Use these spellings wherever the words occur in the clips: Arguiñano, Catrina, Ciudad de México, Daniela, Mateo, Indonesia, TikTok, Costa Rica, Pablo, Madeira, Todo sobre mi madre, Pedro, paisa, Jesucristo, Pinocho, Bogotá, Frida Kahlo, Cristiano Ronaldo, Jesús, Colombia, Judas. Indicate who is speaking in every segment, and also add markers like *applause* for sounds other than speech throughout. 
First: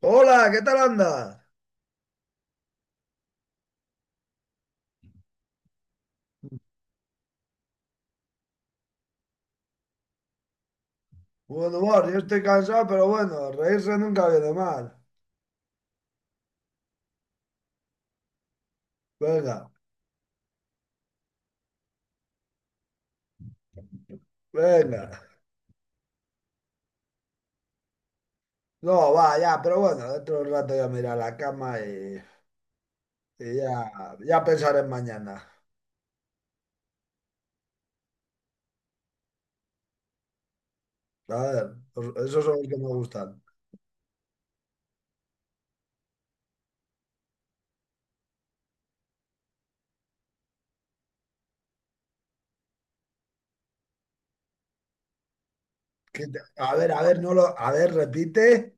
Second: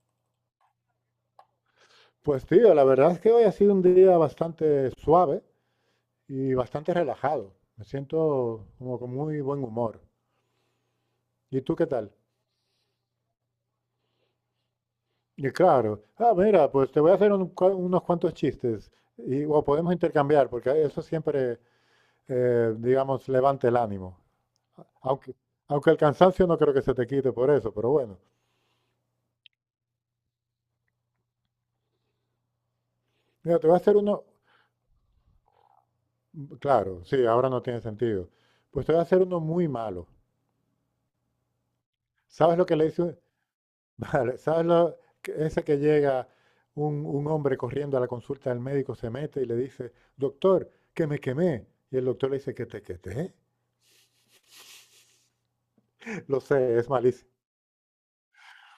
Speaker 1: Hola, ¿qué tal andas?
Speaker 2: Pues tío, la verdad es que hoy ha sido un día bastante suave y bastante relajado. Me siento como con muy buen humor. ¿Y tú
Speaker 1: Bueno,
Speaker 2: qué
Speaker 1: humor,
Speaker 2: tal?
Speaker 1: yo estoy cansado, pero bueno, reírse nunca viene mal.
Speaker 2: Y claro, ah, mira, pues te voy a hacer unos cuantos chistes y o
Speaker 1: Venga,
Speaker 2: podemos intercambiar, porque eso siempre, digamos, levanta el ánimo.
Speaker 1: venga.
Speaker 2: Aunque, aunque el cansancio no creo que se te quite por eso, pero bueno.
Speaker 1: No, va, ya, pero bueno, dentro de un rato ya me iré a la cama y
Speaker 2: Mira, te
Speaker 1: ya,
Speaker 2: voy a hacer uno,
Speaker 1: ya pensaré en mañana.
Speaker 2: claro, sí, ahora no tiene sentido. Pues te voy a hacer uno muy malo.
Speaker 1: A ver, esos son
Speaker 2: ¿Sabes lo
Speaker 1: los que
Speaker 2: que le
Speaker 1: me
Speaker 2: hizo?
Speaker 1: gustan.
Speaker 2: Vale, ¿sabes lo, ese que llega un hombre corriendo a la consulta del médico, se mete y le dice, doctor, ¿que me quemé? Y el doctor le dice, ¿que te quemé? *laughs* Lo sé, es
Speaker 1: A ver,
Speaker 2: malísimo.
Speaker 1: no lo, a ver, repite.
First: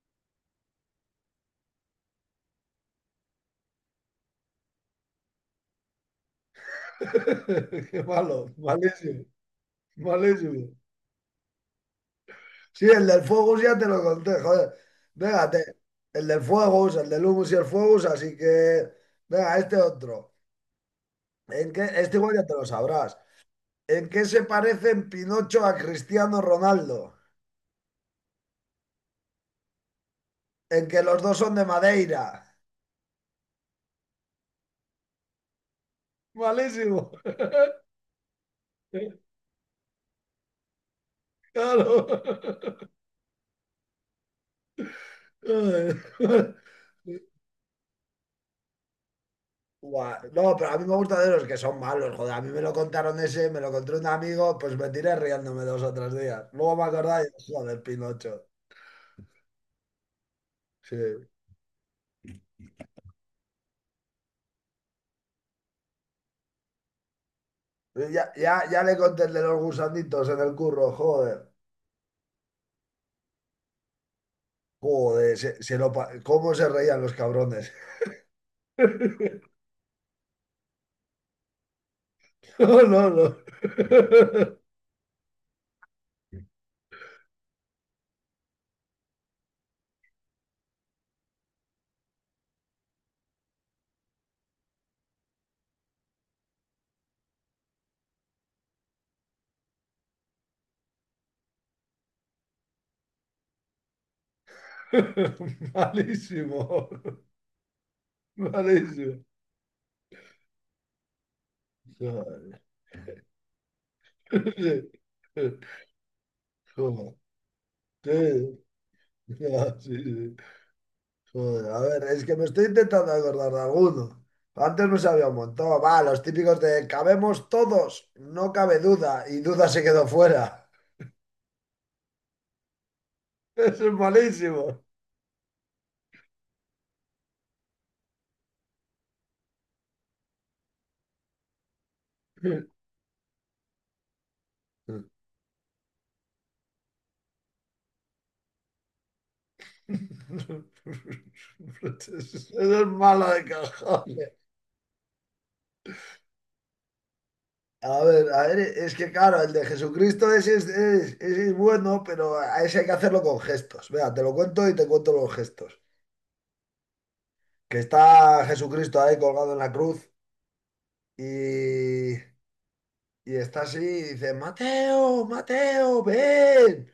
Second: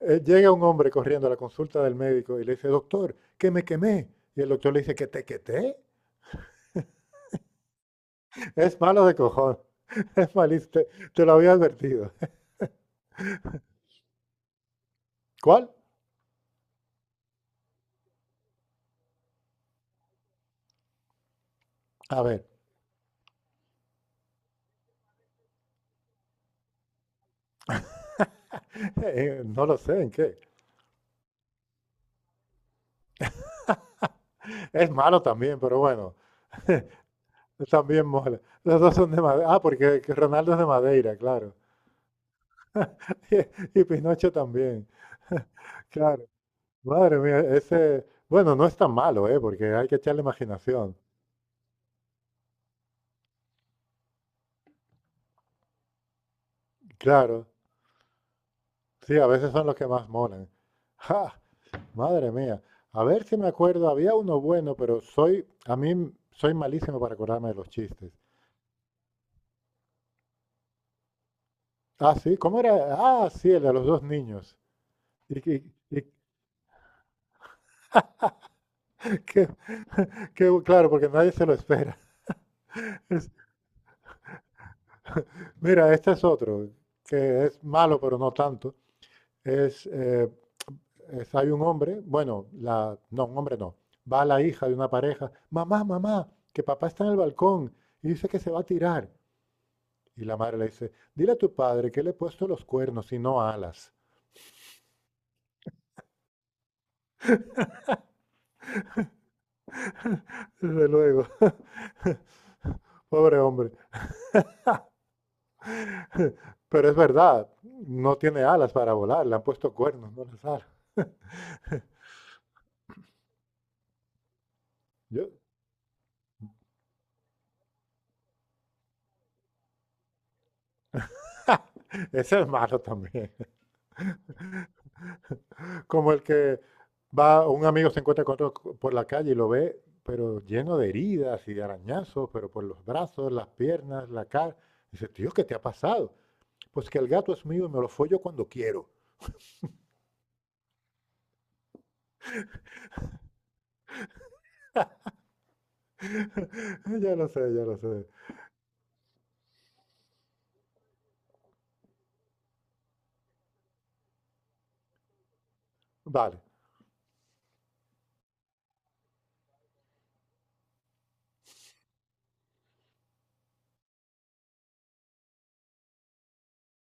Speaker 2: Llega un hombre corriendo a la consulta del médico y le dice, doctor, ¿que me quemé? Y el doctor le dice, ¿que te quemé?
Speaker 1: *laughs* Qué malo,
Speaker 2: *laughs* Es malo de
Speaker 1: malísimo,
Speaker 2: cojón. *laughs* Es
Speaker 1: malísimo.
Speaker 2: malísimo, te lo había advertido.
Speaker 1: Sí, el del fuego ya te lo conté, joder.
Speaker 2: *laughs*
Speaker 1: Venga,
Speaker 2: ¿Cuál?
Speaker 1: el del fuego, el del humus y el fuego, así que, venga, este otro. Este
Speaker 2: A
Speaker 1: igual ya
Speaker 2: ver,
Speaker 1: te lo sabrás. ¿En qué se parecen Pinocho a Cristiano Ronaldo?
Speaker 2: *laughs* no lo sé en qué.
Speaker 1: En que los dos son de Madeira.
Speaker 2: Es malo también, pero bueno,
Speaker 1: Malísimo.
Speaker 2: también mola. Los dos son de
Speaker 1: *laughs*
Speaker 2: Madeira. Ah, porque que Ronaldo es de Madeira, claro.
Speaker 1: Claro. *laughs*
Speaker 2: *laughs* Y Pinocho también. *laughs* Claro. Madre mía, ese, bueno, no es tan malo, ¿eh? Porque hay que
Speaker 1: Buah,
Speaker 2: echarle
Speaker 1: no, pero a mí
Speaker 2: imaginación.
Speaker 1: me gusta de los que son malos, joder. A mí me lo contaron ese, me lo contó un amigo, pues me tiré riéndome 2 o 3 días. Luego me acordaba y
Speaker 2: Claro.
Speaker 1: dije, joder, Pinocho.
Speaker 2: Sí, a veces son los que más molan. *laughs*
Speaker 1: Sí.
Speaker 2: ¡Ja! Madre mía. A ver si me acuerdo, había uno bueno, pero soy, soy malísimo para acordarme de los chistes.
Speaker 1: Ya, ya, ya le conté el de los gusanditos en el curro, joder.
Speaker 2: Ah, sí, ¿cómo era? Ah, sí, el de los dos niños.
Speaker 1: Joder,
Speaker 2: Y, que- y que-
Speaker 1: ¿cómo se reían los cabrones?
Speaker 2: *laughs*
Speaker 1: *laughs*
Speaker 2: que claro, porque nadie se lo espera.
Speaker 1: No,
Speaker 2: *laughs*
Speaker 1: no,
Speaker 2: Es-
Speaker 1: no. *laughs*
Speaker 2: mira, este es otro, que es malo, pero no tanto. Es, eh, Hay un hombre, bueno, la, no, un hombre no, va la hija de una pareja, mamá, mamá, que papá está en el balcón y dice que se va a tirar. Y la madre le dice, dile a tu padre que le he puesto los cuernos y no alas.
Speaker 1: Malísimo. Malísimo.
Speaker 2: Desde luego, *laughs*
Speaker 1: Joder.
Speaker 2: pobre hombre.
Speaker 1: Joder.
Speaker 2: *laughs*
Speaker 1: Sí,
Speaker 2: Pero es
Speaker 1: no,
Speaker 2: verdad, no tiene alas para volar, le han puesto
Speaker 1: sí,
Speaker 2: cuernos, no
Speaker 1: sí.
Speaker 2: las alas.
Speaker 1: Joder, a ver, es que me estoy intentando acordar de alguno. Antes me sabía
Speaker 2: Yo,
Speaker 1: un montón. Va, los típicos de cabemos todos, no cabe duda, y duda se quedó fuera.
Speaker 2: *laughs* ese es malo también.
Speaker 1: *laughs* Eso es malísimo.
Speaker 2: Como el que va, un amigo se encuentra con otro por la calle y lo ve, pero lleno de heridas y de arañazos, pero por
Speaker 1: *laughs*
Speaker 2: los brazos, las piernas, la cara. Dice, tío, ¿qué te ha pasado? Pues que el gato es mío y me lo follo cuando quiero.
Speaker 1: Eso es malo de cajón.
Speaker 2: *laughs* Ya lo sé, ya lo sé.
Speaker 1: A ver, es que claro, el de Jesucristo ese ese es bueno, pero a ese hay que hacerlo con gestos. Vea, te lo cuento y te cuento los gestos.
Speaker 2: Vale.
Speaker 1: Que está Jesucristo ahí colgado en la cruz y, y está así y dice, Mateo, Mateo, ven.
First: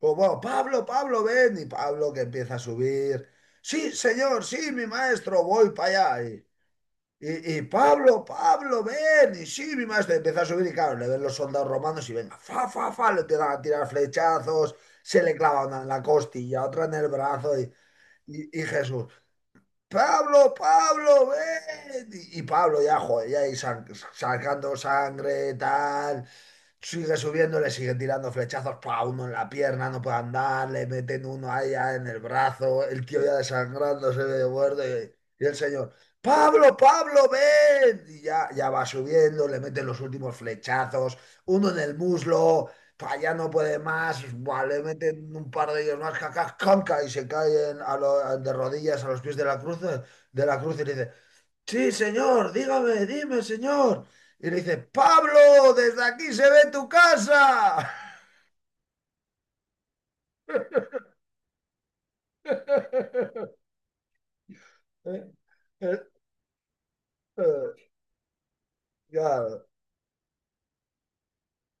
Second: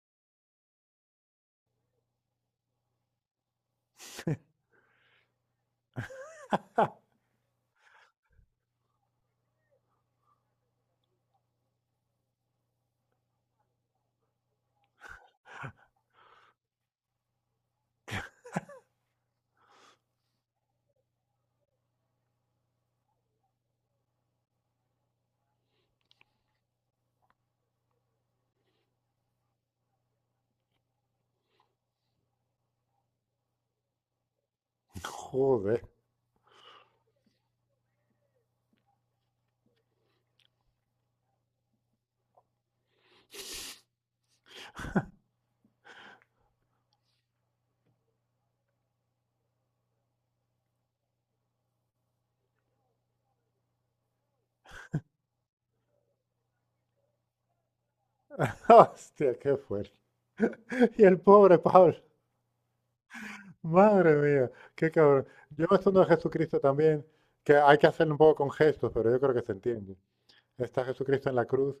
Speaker 1: O bueno, Pablo, Pablo, ven. Y Pablo que empieza a subir. Sí, señor, sí, mi maestro, voy para allá. Y Pablo, Pablo, ven, y sí, mi maestro, y empieza a subir y claro, le ven los soldados romanos y venga, fa, fa, fa, le empiezan a tirar flechazos, se le clava una en la costilla, otra en el brazo y Jesús, Pablo, Pablo, ven, y Pablo ya, joder, ya ahí sacando sangre, tal, sigue subiendo, le sigue tirando flechazos, pa, uno en la pierna, no puede andar, le meten uno allá en el brazo, el tío ya desangrándose de muerto y el
Speaker 2: Joder.
Speaker 1: señor, Pablo, Pablo, ven, y ya va subiendo, le meten los últimos flechazos, uno en el muslo, pa, ya no puede más, buah, le meten un par de ellos más, cacas, canca, y se caen de rodillas a los pies de la cruz y le dice, sí, señor, dígame, dime, señor. Y le dice, Pablo, desde aquí se ve tu casa.
Speaker 2: *laughs* Hostia, qué fuerte. *laughs* Y el pobre Pablo.
Speaker 1: *laughs*
Speaker 2: Madre mía, qué cabrón. Yo me estoy a Jesucristo también, que hay que hacerlo un poco con gestos, pero yo creo que se
Speaker 1: Claro.
Speaker 2: entiende. Está Jesucristo en la cruz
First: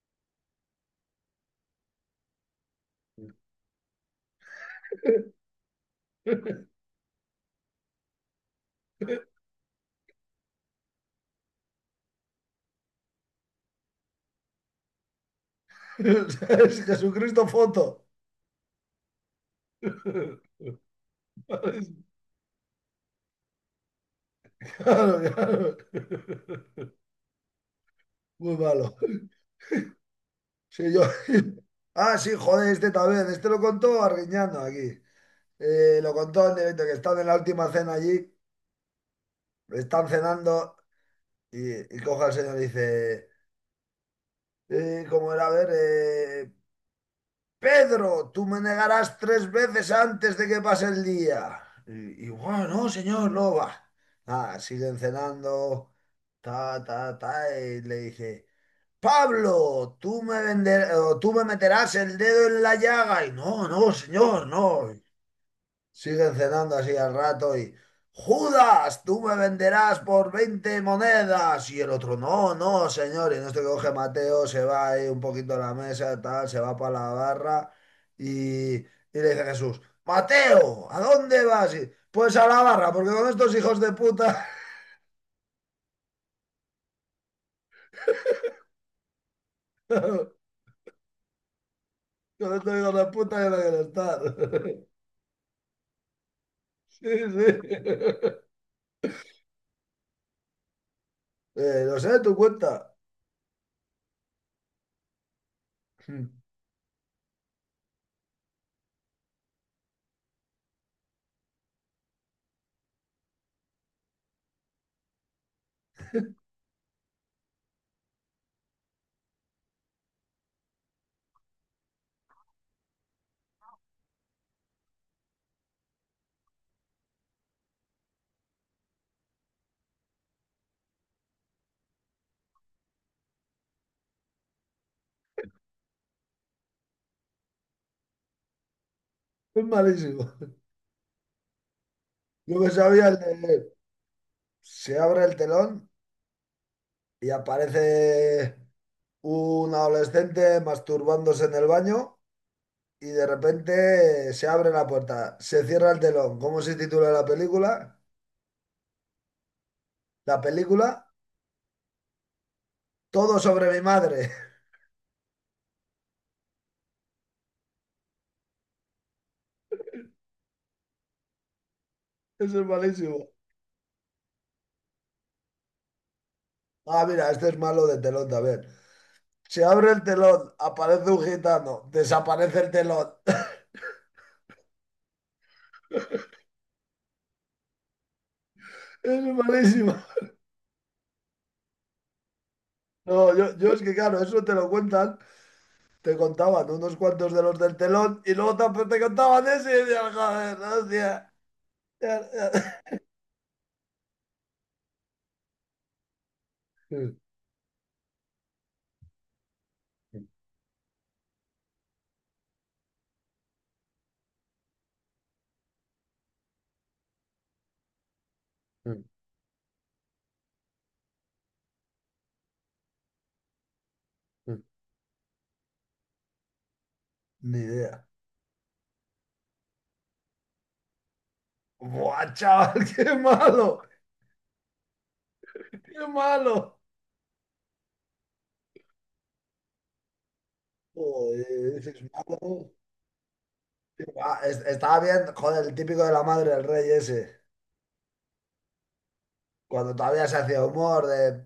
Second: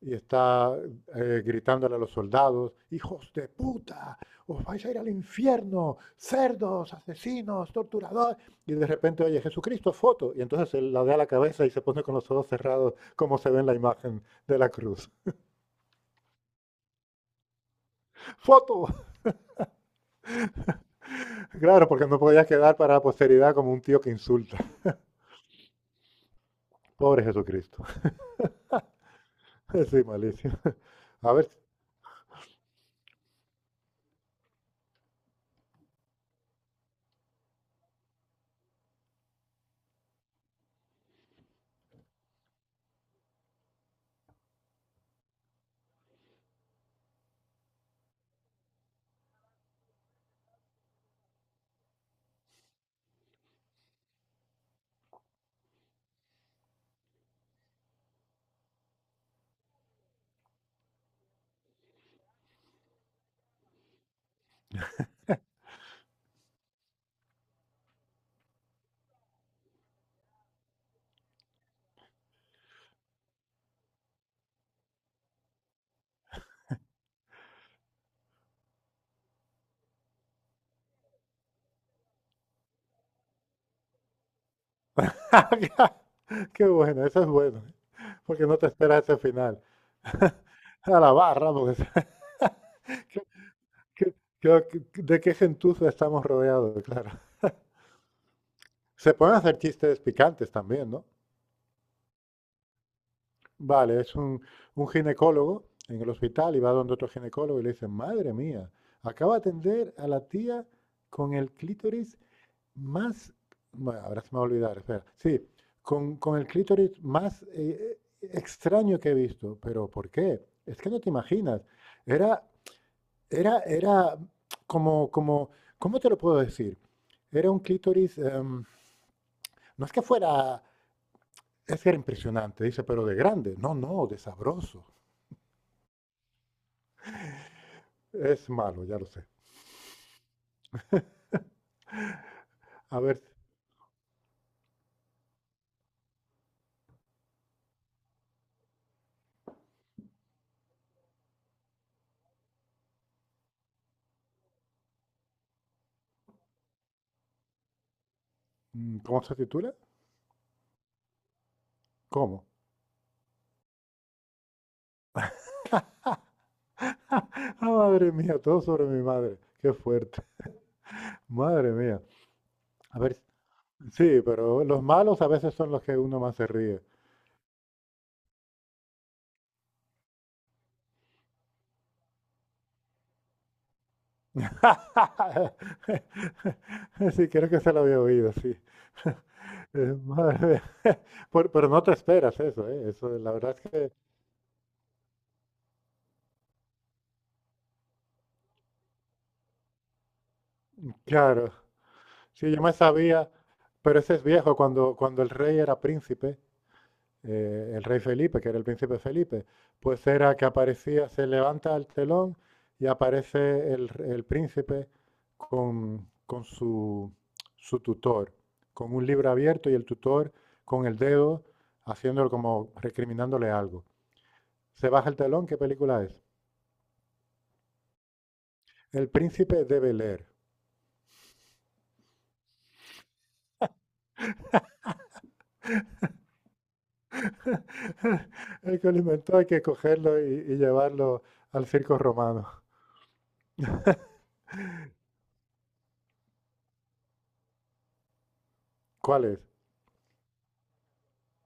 Speaker 2: y está gritándole a los soldados, hijos de puta, os vais a ir al infierno,
Speaker 1: *laughs*
Speaker 2: cerdos, asesinos, torturadores. Y de repente, oye, Jesucristo, foto. Y entonces él la da la cabeza y se pone con los ojos cerrados, como se ve en la imagen de la cruz.
Speaker 1: Es Jesucristo foto.
Speaker 2: ¡Foto! *laughs*
Speaker 1: Claro,
Speaker 2: Claro, porque no podía quedar para la posteridad como un tío que insulta.
Speaker 1: claro.
Speaker 2: Pobre Jesucristo.
Speaker 1: Muy malo.
Speaker 2: *laughs* Sí, malísimo.
Speaker 1: Sí, yo...
Speaker 2: A ver,
Speaker 1: *laughs* Ah, sí, joder, este también. Este lo contó Arguiñano aquí. Lo contó en el evento que están en la última cena allí. Están cenando y coge al señor y dice... ¿Cómo era? A ver, Pedro, tú me negarás 3 veces antes de que pase el día. "Guau, no, señor, no va. Ah, siguen cenando, ta, ta, ta, y le dice, Pablo, o tú me meterás el dedo en la llaga. Y no, no, señor, no. Siguen cenando así al rato y, Judas, tú me venderás por 20 monedas. Y el otro, no, no, señor. Y en esto que coge Mateo, se va ahí un poquito a la mesa, tal, se va para la barra y le dice Jesús, Mateo, ¿a dónde vas? Y, pues a la barra, porque con estos hijos de puta,
Speaker 2: *laughs* qué bueno, eso es bueno, porque no te esperas ese final.
Speaker 1: *laughs* con
Speaker 2: *laughs* A la barra, porque.
Speaker 1: estos hijos de puta yo no quiero
Speaker 2: *laughs* qué ¿Qué-
Speaker 1: estar. *laughs*
Speaker 2: qué- ¿De qué gentuza estamos rodeados? *laughs*
Speaker 1: Sí,
Speaker 2: Claro.
Speaker 1: sí. *laughs*
Speaker 2: Se pueden hacer chistes picantes también, ¿no?
Speaker 1: Lo sé, tu cuenta.
Speaker 2: Vale, es un ginecólogo en el hospital
Speaker 1: *laughs*
Speaker 2: y va donde otro ginecólogo y le dice, madre mía, acaba de atender a la tía con el clítoris más. Bueno, ahora se me va a olvidar, espera. Sí, con el clítoris más extraño que he visto. ¿Pero por qué? Es que no te imaginas. Era era como, ¿cómo te lo puedo decir? Era un clítoris, no es que fuera, es que era impresionante, dice, pero de grande. No, no, de sabroso. Es malo, ya lo sé.
Speaker 1: Es malísimo. Yo que
Speaker 2: A
Speaker 1: sabía el
Speaker 2: ver,
Speaker 1: de... Se abre el telón y aparece un adolescente masturbándose en el baño y de repente se abre la puerta, se cierra el telón. ¿Cómo se titula la película?
Speaker 2: ¿cómo se titula?
Speaker 1: La película
Speaker 2: ¿Cómo? *laughs*
Speaker 1: Todo sobre mi madre.
Speaker 2: Ah, madre mía, todo sobre mi madre. Qué fuerte. *laughs* Madre mía.
Speaker 1: *laughs* Eso es
Speaker 2: A ver,
Speaker 1: malísimo.
Speaker 2: sí, pero los malos a veces son los que uno más se ríe.
Speaker 1: Ah, mira, este es malo de telón también. Se abre el telón, aparece un gitano, desaparece el telón. *laughs*
Speaker 2: *laughs* Sí, creo que se lo había oído, sí.
Speaker 1: Es
Speaker 2: *laughs*
Speaker 1: malísimo.
Speaker 2: Madre mía. *laughs* Pero no te esperas eso, ¿eh? Eso, la
Speaker 1: No, yo,
Speaker 2: verdad es
Speaker 1: yo es
Speaker 2: que,
Speaker 1: que claro, eso te lo cuentan, te contaban unos cuantos de los del telón y luego también te contaban ese y decías, joder, hostia.
Speaker 2: claro,
Speaker 1: Ya,
Speaker 2: sí, yo me
Speaker 1: ya.
Speaker 2: sabía, pero ese es viejo, cuando el rey era príncipe,
Speaker 1: Mm,
Speaker 2: el rey Felipe, que era el príncipe Felipe, pues
Speaker 1: mm,
Speaker 2: era que aparecía, se levanta el telón y aparece el príncipe con su tutor, con
Speaker 1: mm,
Speaker 2: un libro abierto y el tutor con el dedo haciéndolo como recriminándole algo.
Speaker 1: mm.
Speaker 2: Se baja el telón, ¿qué película es?
Speaker 1: Ni idea.
Speaker 2: El príncipe de Bel-Air.
Speaker 1: ¡Buah, chaval! *laughs* ¡Qué malo! ¡Qué malo!
Speaker 2: *laughs* El que lo inventó hay que cogerlo y llevarlo al
Speaker 1: Joder,
Speaker 2: circo
Speaker 1: dices
Speaker 2: romano.
Speaker 1: malo. Qué Estaba bien, joder, el típico de la madre del rey ese.
Speaker 2: ¿Cuál es?
Speaker 1: Cuando todavía se hacía humor de.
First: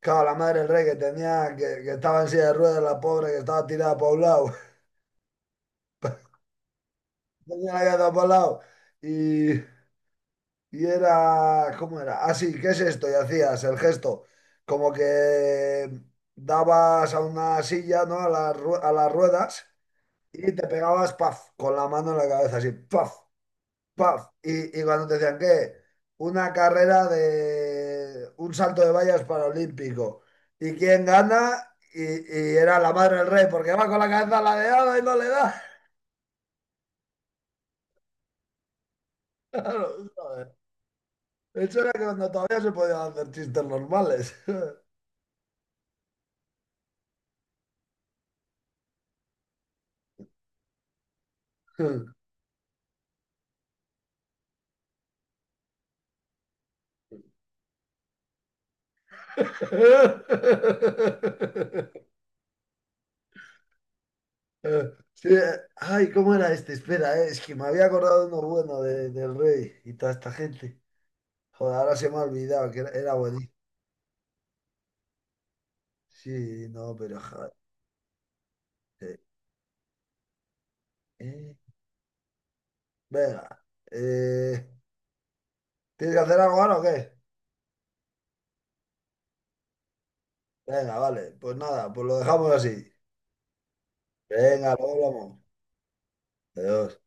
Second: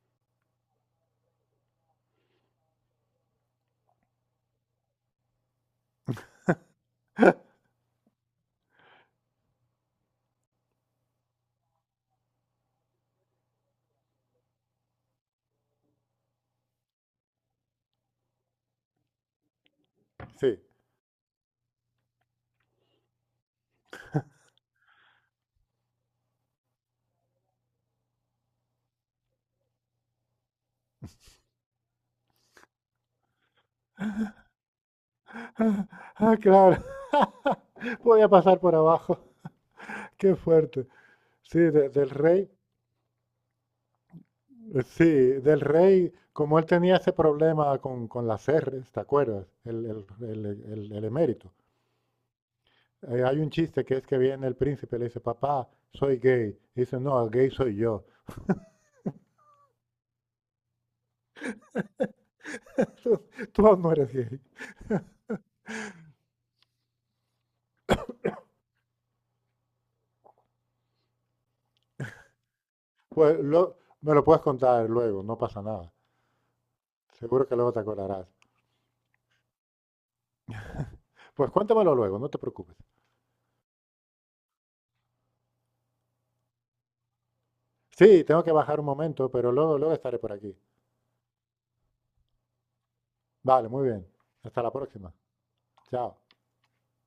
Speaker 1: Claro, la madre del rey que tenía, que estaba en silla de ruedas, la pobre, que estaba tirada por un lado. *laughs* Tenía la cabeza por un lado. Y, y era. ¿Cómo era? Ah, sí, ¿qué es esto? Y hacías el gesto. Como que dabas a una silla, ¿no? A las a las ruedas. Y
Speaker 2: Sí. *laughs*
Speaker 1: te pegabas, paf, con la mano en la cabeza, así, paf, paf. Y cuando te decían, ¿qué? Una carrera de un salto de vallas paralímpico. ¿Y quién gana? Y era la madre del rey, porque va con la cabeza ladeada y no le da.
Speaker 2: Ah,
Speaker 1: *laughs*
Speaker 2: ah, claro. *laughs* Podía pasar por abajo.
Speaker 1: Claro,
Speaker 2: *laughs* Qué
Speaker 1: joder.
Speaker 2: fuerte. Sí,
Speaker 1: Eso era
Speaker 2: del
Speaker 1: cuando
Speaker 2: rey.
Speaker 1: todavía se podían hacer chistes normales.
Speaker 2: Sí, del rey, como él tenía ese problema con las R's, ¿te acuerdas? El emérito.
Speaker 1: *laughs*
Speaker 2: Hay un chiste que es que viene el príncipe y le dice, papá, soy gay. Y dice, no, gay soy yo. *laughs* Tú tú no eres gay.
Speaker 1: Sí, ay, ¿cómo era este? Espera, es que me había acordado de uno bueno del rey y toda esta gente. Joder, ahora se me ha olvidado que era, era
Speaker 2: Pues
Speaker 1: buenísimo.
Speaker 2: me lo puedes contar luego, no pasa nada.
Speaker 1: Sí, no, pero
Speaker 2: Seguro
Speaker 1: joder.
Speaker 2: que luego te acordarás. Pues
Speaker 1: eh.
Speaker 2: cuéntamelo luego, no te preocupes.
Speaker 1: Venga. eh, ¿Tienes que hacer algo ahora o qué?
Speaker 2: Sí, tengo que bajar un momento, pero luego, luego estaré por aquí.
Speaker 1: Venga, vale. Pues nada, pues lo dejamos así.
Speaker 2: Vale, muy bien. Hasta la
Speaker 1: Venga, luego
Speaker 2: próxima.
Speaker 1: hablamos.
Speaker 2: Chao.
Speaker 1: Adiós.